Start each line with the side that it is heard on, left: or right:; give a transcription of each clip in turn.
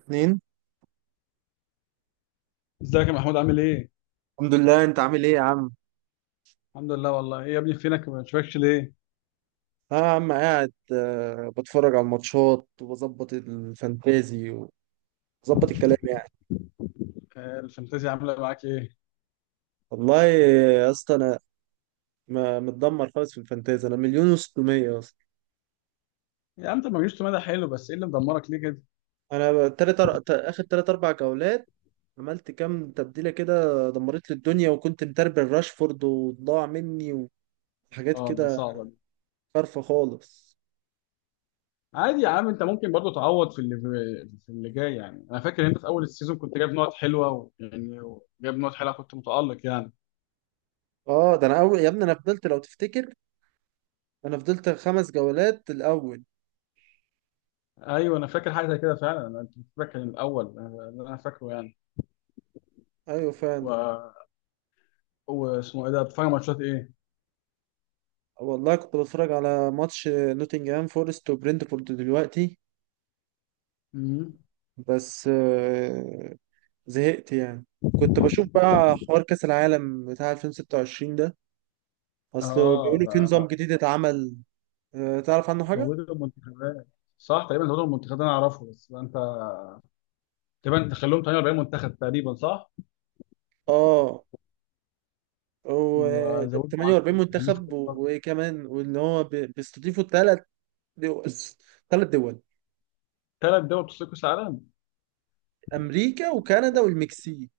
right: اتنين.
left: ازيك يا محمود عامل ايه؟
right: الحمد لله، انت عامل ايه يا عم؟
left: الحمد لله والله ايه يا ابني فينك ما بشوفكش ليه؟
right: اه يا عم، قاعد بتفرج على الماتشات وبظبط الفانتازي وبظبط الكلام يعني.
left: الفانتازيا عامله معاك ايه؟
right: والله يا اسطى، انا متدمر خالص في الفانتازي، انا مليون و600 اصلا.
left: يا عم انت ما جبتش مدى حلو بس ايه اللي مدمرك ليه كده؟
right: انا اخر تلات اربع جولات عملت كام تبديلة كده، دمرت لي الدنيا، وكنت متربل راشفورد وضاع مني وحاجات
left: اه دي
right: كده،
left: صعبه دي.
right: خارفة خالص.
left: عادي يا عم انت ممكن برضو تعوض في اللي في اللي جاي، يعني انا فاكر انت في اول السيزون كنت جايب نقط حلوه جايب نقط حلوه، كنت متالق يعني.
right: اه، ده انا اول يا ابني، انا فضلت لو تفتكر، انا فضلت خمس جولات الاول.
left: ايوه انا فاكر حاجه زي كده فعلا، انا انت فاكر من الاول، اللي انا فاكره يعني.
right: ايوه فعلا.
left: و... واسمه ايه ده بتتفرج على ماتشات ايه؟
right: والله كنت بتفرج على ماتش نوتنجهام فورست وبرنتفورد دلوقتي.
left: مم.
right: بس زهقت يعني. كنت بشوف بقى حوار كأس العالم بتاع 2026 ده، اصل
left: اه
right: بيقولوا في
left: ده
right: نظام جديد اتعمل. تعرف عنه حاجة؟
left: زودوا المنتخبات، صح تقريبا، زودوا المنتخبات انا اعرفه، بس انت تقريبا تخلوهم 48 منتخب تقريبا صح.
right: اه، هو
left: وزودوا عدد
right: 48
left: المحللين في
right: منتخب،
left: كل قاره.
right: وكمان وان هو بيستضيفوا ثلاث دول ثلاث دول،
left: ثلاث دول بتصير كاس عالم،
right: امريكا وكندا والمكسيك.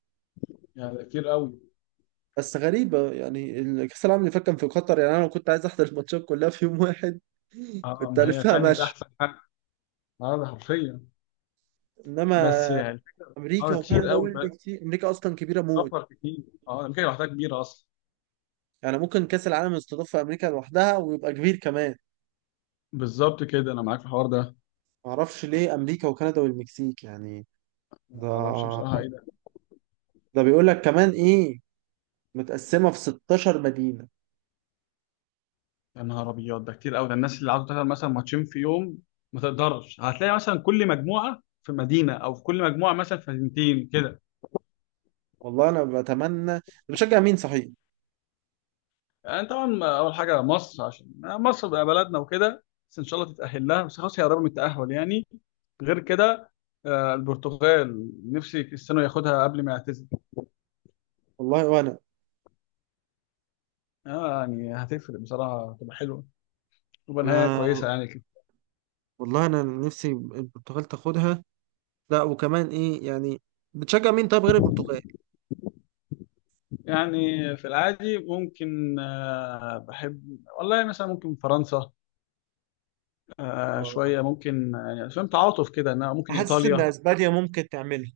left: يعني ده كتير قوي.
right: بس غريبة يعني، كأس العالم اللي فات كان في قطر، يعني انا لو كنت عايز احضر الماتشات كلها في يوم واحد
left: اه
right: كنت
left: ما هي
right: ألفها
left: فعلا دي كانت
right: ماشي.
left: احسن حاجه، عدد حرفيا. بس
right: إنما
left: يعني
right: أمريكا
left: اه كتير
right: وكندا
left: قوي
right: أول
left: بقى،
right: بكتير، أمريكا أصلا كبيرة موت.
left: سفر كتير. اه امريكا لوحدها كبيره اصلا.
right: يعني ممكن كأس العالم يستضاف في أمريكا لوحدها ويبقى كبير كمان.
left: بالظبط كده، انا معاك في الحوار ده.
right: معرفش ليه أمريكا وكندا والمكسيك يعني.
left: ما
right: ده
left: اعرفش بصراحه ايه ده.
right: ده بيقول لك كمان إيه، متقسمة في 16 مدينة.
left: يا نهار ابيض، ده كتير قوي، ده الناس اللي عاوزه تلعب مثلا ماتشين في يوم ما تقدرش، هتلاقي مثلا كل مجموعه في مدينه، او في كل مجموعه مثلا في مدينتين كده.
right: والله أنا بتمنى، أنا بشجع مين صحيح؟
left: يعني طبعا اول حاجه مصر، عشان مصر بقى بلدنا وكده، بس ان شاء الله تتاهل لها، بس خلاص هي قربت من التاهل يعني. غير كده، البرتغال، نفسي كريستيانو ياخدها قبل ما يعتزل.
right: والله وأنا
left: يعني هتفرق بصراحه، هتبقى حلوه، تبقى نهايه
right: أنا
left: كويسه يعني كده.
right: والله أنا نفسي البرتغال تاخدها. لا، وكمان إيه يعني، بتشجع مين طيب غير البرتغال؟
left: يعني في العادي ممكن، بحب والله مثلا ممكن فرنسا، شويه
right: آه.
left: ممكن يعني، فاهم تعاطف كده انها ممكن
right: حاسس إن
left: ايطاليا.
right: أسبانيا ممكن تعملها.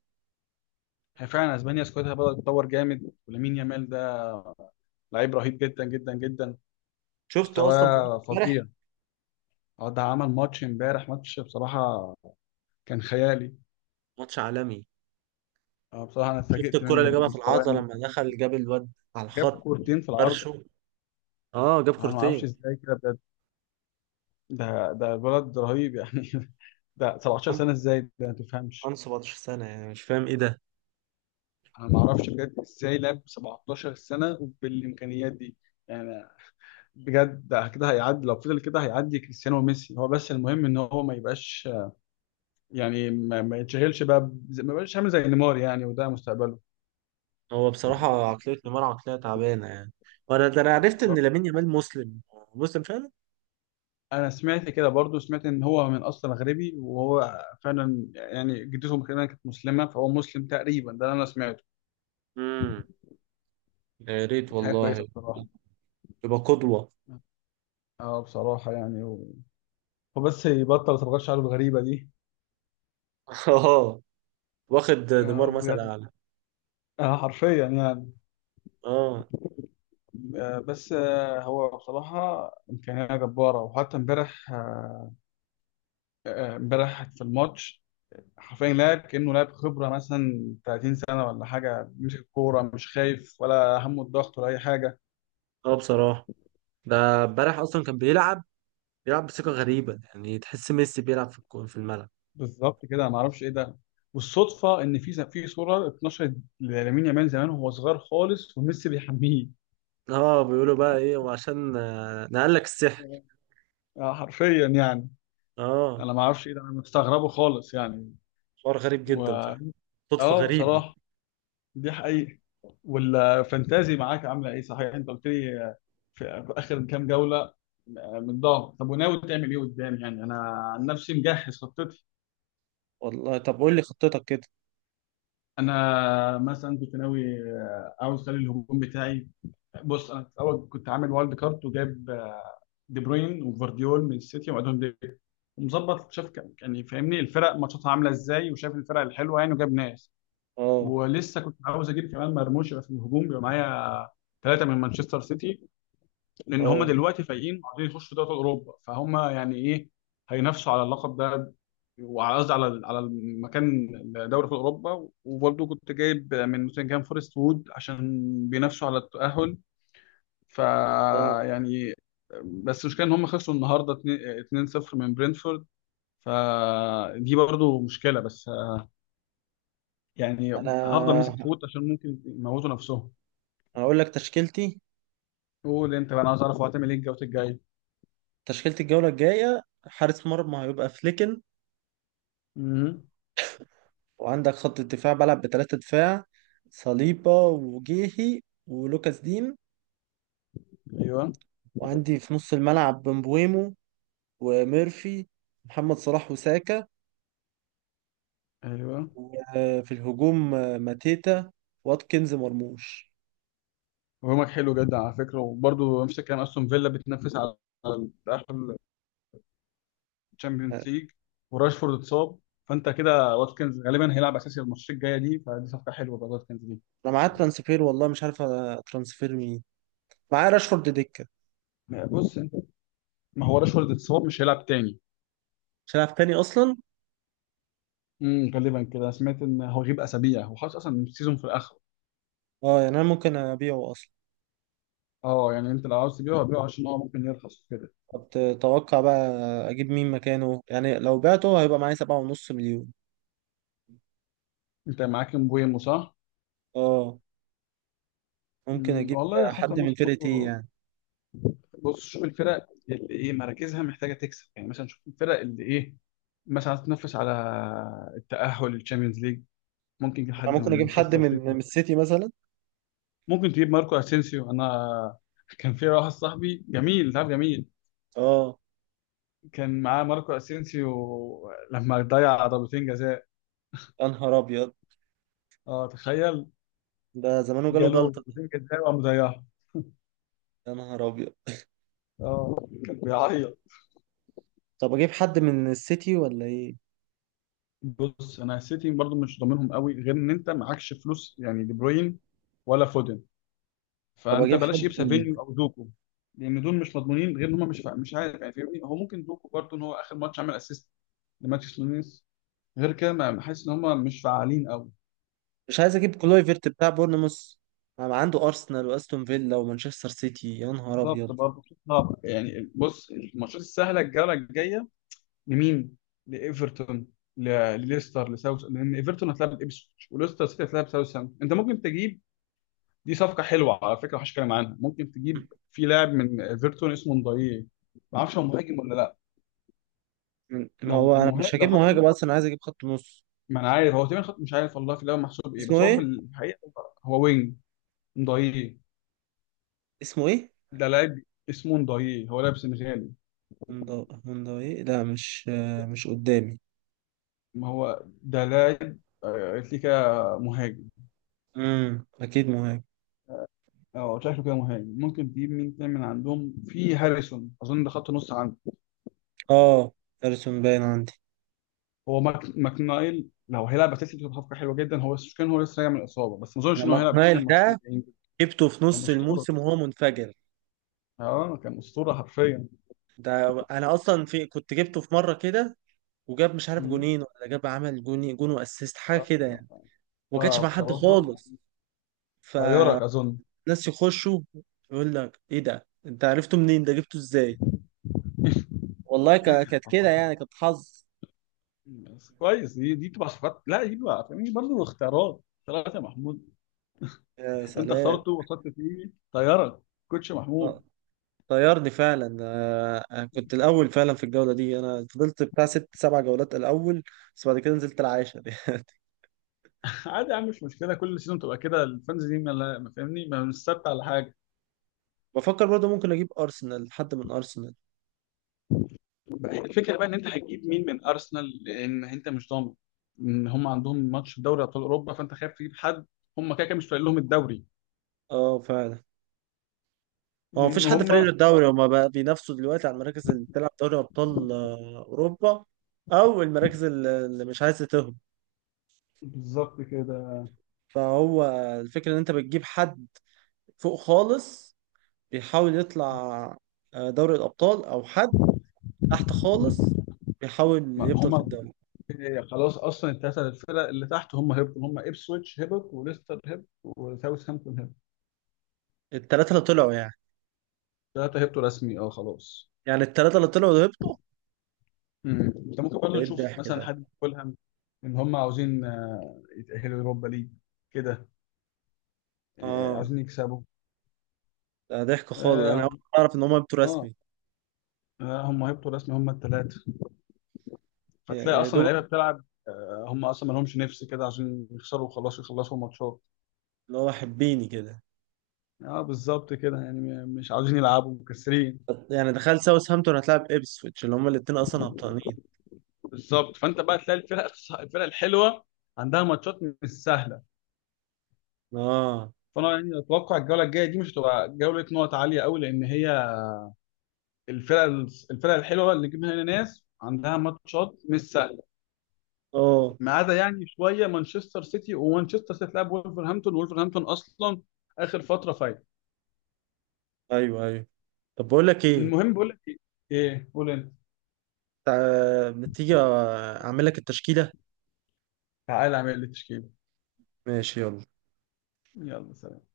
left: هي فعلا اسبانيا سكوادها بدأت تتطور جامد، ولامين يامال ده لعيب رهيب جدا جدا جدا،
right: شفته أصلا في
left: مستواه فظيع.
right: امبارح،
left: اه ده عمل ماتش امبارح، ماتش بصراحة كان خيالي.
right: ماتش عالمي.
left: اه بصراحة أنا
right: شفت
left: اتفاجئت
right: الكرة اللي
left: منه،
right: جابها
left: من
right: في
left: مستواه
right: العارضة
left: إنه
right: لما دخل، جاب الواد على
left: جاب
right: الخط،
left: كورتين في العارضة.
right: فرشه. اه، جاب
left: أنا ما أعرفش
right: كورتين.
left: إزاي كده بجد، ده الولد رهيب يعني ده 17
right: عنده
left: سنة إزاي، ده ما تفهمش.
right: عنده 17 سنة، يعني مش فاهم ايه ده.
left: أنا ما أعرفش بجد إزاي لعب 17 سنة بالإمكانيات دي يعني. بجد ده كده هيعدي، لو فضل كده هيعدي كريستيانو وميسي، هو بس المهم إن هو ما يبقاش، يعني ما يتشغلش بقى، ما يبقاش عامل زي نيمار يعني، وده مستقبله.
right: هو بصراحة عقلية نيمار عقلية تعبانة يعني. وانا ده، انا عرفت ان
left: بالظبط.
right: لامين يامال مسلم، مسلم فعلا.
left: انا سمعت كده برضو، سمعت ان هو من اصل مغربي، وهو فعلا يعني جدته كمان كانت مسلمه، فهو مسلم تقريبا، ده اللي انا سمعته.
right: امم يا ريت
left: دي حاجه كويسه
right: والله،
left: بصراحه.
right: يبقى قدوة.
left: اه بصراحه يعني وبس يبطل صبغات شعره الغريبه دي.
right: اه، واخد
left: آه
right: نيمار مثل
left: بجد،
right: اعلى.
left: آه حرفيا يعني.
right: اه،
left: آه، بس آه هو بصراحه امكانيه جباره، وحتى امبارح، امبارح في الماتش حرفيا لاعب كانه لاعب خبره مثلا 30 سنه ولا حاجه، بيمسك الكوره مش خايف ولا همه الضغط ولا اي حاجه.
right: اه، بصراحة، ده امبارح اصلا كان بيلعب بثقة غريبة، يعني تحس ميسي بيلعب في في الملعب.
left: بالظبط كده، انا ما اعرفش ايه ده. والصدفه ان في صوره اتنشرت لامين يامال زمان وهو صغير خالص وميسي بيحميه.
right: اه، بيقولوا بقى ايه، وعشان نقلك السحر.
left: حرفيا يعني.
right: اه،
left: انا ما اعرفش ايه ده، انا مستغربه خالص يعني.
right: حوار غريب
left: و
right: جدا فعلا، صدفة
left: اه
right: غريبة.
left: بصراحه دي حقيقه. والفانتازي معاك عامله ايه صحيح، انت قلت لي في اخر كام جوله متضايق. طب وناوي تعمل ايه قدام؟ يعني انا عن نفسي مجهز خطتي.
right: والله طب قول لي خطتك كده.
left: انا مثلا كنت ناوي، عاوز اخلي الهجوم بتاعي. بص انا في الاول كنت عامل وايلد كارت، وجايب دي بروين وفارديول من السيتي وادون دي، ومظبط شاف يعني فاهمني الفرق ماتشاتها عامله ازاي، وشاف الفرق الحلوه يعني، وجاب ناس.
right: اه،
left: ولسه كنت عاوز اجيب كمان مرموش يبقى في الهجوم، يبقى معايا ثلاثه من مانشستر سيتي، لان هم
right: اه،
left: دلوقتي فايقين وعايزين يخشوا في دوري اوروبا، فهم يعني ايه هينافسوا على اللقب ده، وعلى قصدي على على المكان، دوري في اوروبا. وبرضه كنت جايب من نوتنجهام فورست وود، عشان بينافسوا على التاهل. ف
right: اه،
left: يعني، بس المشكله ان هم خسروا النهارده 2-0 من برينفورد، فدي برضو مشكله. بس يعني هفضل
right: انا
left: ماسك في ووت، عشان ممكن يموتوا نفسهم.
right: هقول لك تشكيلتي.
left: قول انت بقى، انا عايز اعرف هو هتعمل ايه الجوله الجايه.
right: تشكيلة الجولة الجاية: حارس مرمى هيبقى فليكن،
left: امم،
right: وعندك خط الدفاع بلعب بثلاثة دفاع، صليبة وجيهي ولوكاس دين.
left: ايوه،
right: وعندي في نص الملعب بمبويمو وميرفي، محمد صلاح وساكا.
left: ايوه.
right: وفي الهجوم ماتيتا واتكنز مرموش.
left: هجومك حلو جدا على فكره، وبرضو نفس الكلام، استون فيلا بتنافس على تاهل الشامبيونز ليج، وراشفورد اتصاب، فانت كده واتكنز غالبا هيلعب اساسي الماتشات الجايه دي، فدي صفقه حلوه بقى واتكنز دي.
right: انا معاه ترانسفير، والله مش عارف ترانسفير مين. معاه راشفورد دكة،
left: بص انت، ما هو راشفورد اتصاب مش هيلعب تاني.
right: مش هيلعب تاني اصلا.
left: غالبا كده، أنا سمعت ان هو غيب اسابيع، هو خلاص اصلا السيزون في الاخر.
right: اه يعني انا ممكن ابيعه اصلا.
left: اه يعني انت لو عاوز تبيعه، هبيعه عشان هو ممكن يرخص كده.
right: طب تتوقع بقى اجيب مين مكانه يعني؟ لو بعته هيبقى معايا 7.5 مليون.
left: انت معاك مبويمو صح؟
right: اه، ممكن
left: امم،
right: اجيب
left: والله خط
right: حد من
left: النص
right: فرقتي
left: برضه.
right: يعني.
left: بص شوف الفرق اللي ايه مراكزها محتاجه تكسب، يعني مثلا شوف الفرق اللي ايه، مثلا عايز تنافس على التاهل للتشامبيونز ليج، ممكن تجيب
right: انا
left: حد
right: ممكن
left: من
right: اجيب حد
left: مانشستر
right: من
left: سيتي.
right: السيتي مثلا.
left: ممكن تجيب ماركو اسينسيو. انا كان في واحد صاحبي جميل، تعرف جميل،
right: اه،
left: كان معاه ماركو اسينسيو لما ضيع ضربتين جزاء.
right: يا نهار ابيض،
left: اه تخيل،
right: ده زمانه جاله
left: جاله
right: جلطة.
left: نتيجه ازاي وقام زيها.
right: يا نهار ابيض،
left: اه كان بيعيط.
right: طب اجيب حد من السيتي ولا ايه؟
left: بص انا السيتي برضو مش ضامنهم قوي، غير ان انت معكش فلوس يعني دي بروين ولا فودن،
right: طب
left: فانت
right: اجيب
left: بلاش
right: حد،
left: تجيب سافينيو او دوكو، لان دول مش مضمونين، غير ان هم مش عارف يعني، فاهمني هو ممكن دوكو برضو ان هو اخر ماتش عمل اسيست لماتش نونيز، غير كده ما حاسس ان هم مش فعالين قوي.
right: مش عايز اجيب كلويفرت بتاع بورنموث، ما عنده ارسنال واستون فيلا ومانشستر سيتي، يا نهار ابيض.
left: بالظبط برضه. صعب يعني. بص الماتشات السهله الجوله الجايه لمين؟ لايفرتون، ل- لليستر، لساوث، لان ايفرتون هتلعب ابسويتش وليستر سيتي هتلعب ساوثهامبتون. انت ممكن تجيب، دي صفقه حلوه على فكره محدش كلام عنها، ممكن تجيب في لاعب من ايفرتون اسمه نضاييه، ما اعرفش هو مهاجم ولا لا.
right: ما هو انا مش
left: لو
right: هجيب
left: خط
right: مهاجم
left: مين،
right: اصلا، انا عايز اجيب خط نص.
left: ما انا عارف هو تقريبا خط، مش عارف والله في الاول محسوب ايه،
right: اسمه
left: بس هو في
right: ايه؟
left: الحقيقه هو وينج. نضاييه،
right: اسمه ايه؟
left: ده لاعب اسمه نضاييه، هو لاعب سنغالي.
right: هوندا، هوندا ايه؟ لا مش مش قدامي.
left: ما هو ده لاعب، قلت لي كده مهاجم.
right: اكيد مهاجم.
left: اه شكله كده مهاجم. ممكن تجيب مين تاني من عندهم، في هاريسون اظن ده خط نص عنده.
right: اه، ارسون باين عندي.
left: هو ماك ماكنايل لو هيلعب اساسي بتبقى صفقه حلوه جدا، هو كان هو لسه راجع من الاصابه، بس ما اظنش
right: انا
left: ان هو هيلعب اساسي
right: ماكنايل
left: الماتشين
right: ده
left: الجايين دول.
right: جبته في
left: كان
right: نص
left: اسطوره،
right: الموسم وهو منفجر.
left: اه كان اسطوره حرفيا.
right: ده انا اصلا في كنت جبته في مره كده، وجاب مش عارف
left: مم.
right: جونين، ولا جاب عمل جوني جون واسيست حاجه كده يعني،
left: آه،
right: وما كانش
left: آه،
right: مع حد
left: بصراحه
right: خالص. ف
left: طيارك اظن.
right: ناس يخشوا، يقول لك ايه ده، انت عرفته منين، ده جبته ازاي؟ والله كانت كده
left: آه،
right: يعني، كانت حظ.
left: بس كويس، دي بتبقى صفقات، لا دي بقى فاهمني برضه اختيارات، اختيارات يا محمود.
right: يا
left: انت
right: سلام.
left: اخترته وصلت فيه طيارك، كوتش
right: آه،
left: محمود.
right: طيرني فعلا، أنا كنت الاول فعلا في الجوله دي، انا فضلت بتاع ست سبع جولات الاول، بس بعد كده نزلت العاشر يعني.
left: عادي يا عم مش مشكله، كل سيزون تبقى كده الفانز دي ما فاهمني، ما مش ثابته على حاجه.
right: بفكر برضه ممكن اجيب ارسنال، حد من ارسنال.
left: الفكره بقى ان انت هتجيب مين من ارسنال، لان انت مش ضامن ان هم عندهم ماتش في دوري ابطال اوروبا، فانت خايف تجيب حد، هم كده كده مش فارق لهم الدوري،
right: اه فعلا. هو
left: لان
right: مفيش حد فريق
left: هم
right: الدوري، هما بقى بينافسوا دلوقتي على المراكز اللي بتلعب دوري ابطال اوروبا، او المراكز اللي مش عايزه تهبط.
left: بالظبط كده.
right: فهو الفكرة ان انت بتجيب حد فوق خالص بيحاول يطلع دوري الأبطال، أو حد تحت خالص بيحاول
left: ما
right: يفضل في
left: هم
right: الدوري.
left: خلاص اصلا الثلاثه الفرق اللي تحت هم هبطوا، هم ابسويتش هبط وليستر هبط وساوثهامبتون هبط.
right: التلاتة اللي طلعوا يعني،
left: ثلاثه هبطوا رسمي، اه خلاص.
right: التلاتة اللي طلعوا وهبطوا.
left: مم. انت ممكن
right: ايه
left: برضه تشوف
right: الضحك
left: مثلا
right: ده؟
left: حد فولهام، ان هم عاوزين يتاهلوا يوروبا ليج كده،
right: اه،
left: عايزين يكسبوا.
right: ده ضحك خالص، انا أول
left: اه
right: مرة اعرف ان هم هبطوا
left: اه،
right: رسمي.
left: هم هيبطوا رسمي هم الثلاثه،
right: يا
left: فتلاقي
right: يا
left: اصلا
right: دوب
left: اللعيبه بتلعب، هم اصلا ما لهمش نفس كده، عشان يخسروا وخلاص يخلصوا الماتشات.
right: اللي هو حبيني كده،
left: اه بالظبط كده يعني، مش عاوزين يلعبوا مكسرين.
right: يعني دخلت ساوثهامبتون هتلعب ابسويتش اللي هم الاتنين اصلا هبطانين.
left: بالظبط. فانت بقى تلاقي الفرق الفرق الحلوه عندها ماتشات مش سهله،
right: اه،
left: فانا يعني اتوقع الجوله الجايه دي مش هتبقى جوله نقط عاليه قوي، لان هي الفرق، الفرق الحلوه اللي جبنا هنا ناس عندها ماتشات مش سهله،
right: اه،
left: ما عدا يعني شويه مانشستر سيتي، ومانشستر سيتي تلعب ولفرهامبتون، وولفرهامبتون اصلا اخر فتره فايت.
right: ايوه، ايوه. طب بقول لك ايه،
left: المهم بقول لك ايه، ايه قول انت.
right: ما تيجي اعمل لك التشكيلة.
left: تعالى اعمل لي تشكيله.
right: ماشي، يلا.
left: يلا سلام.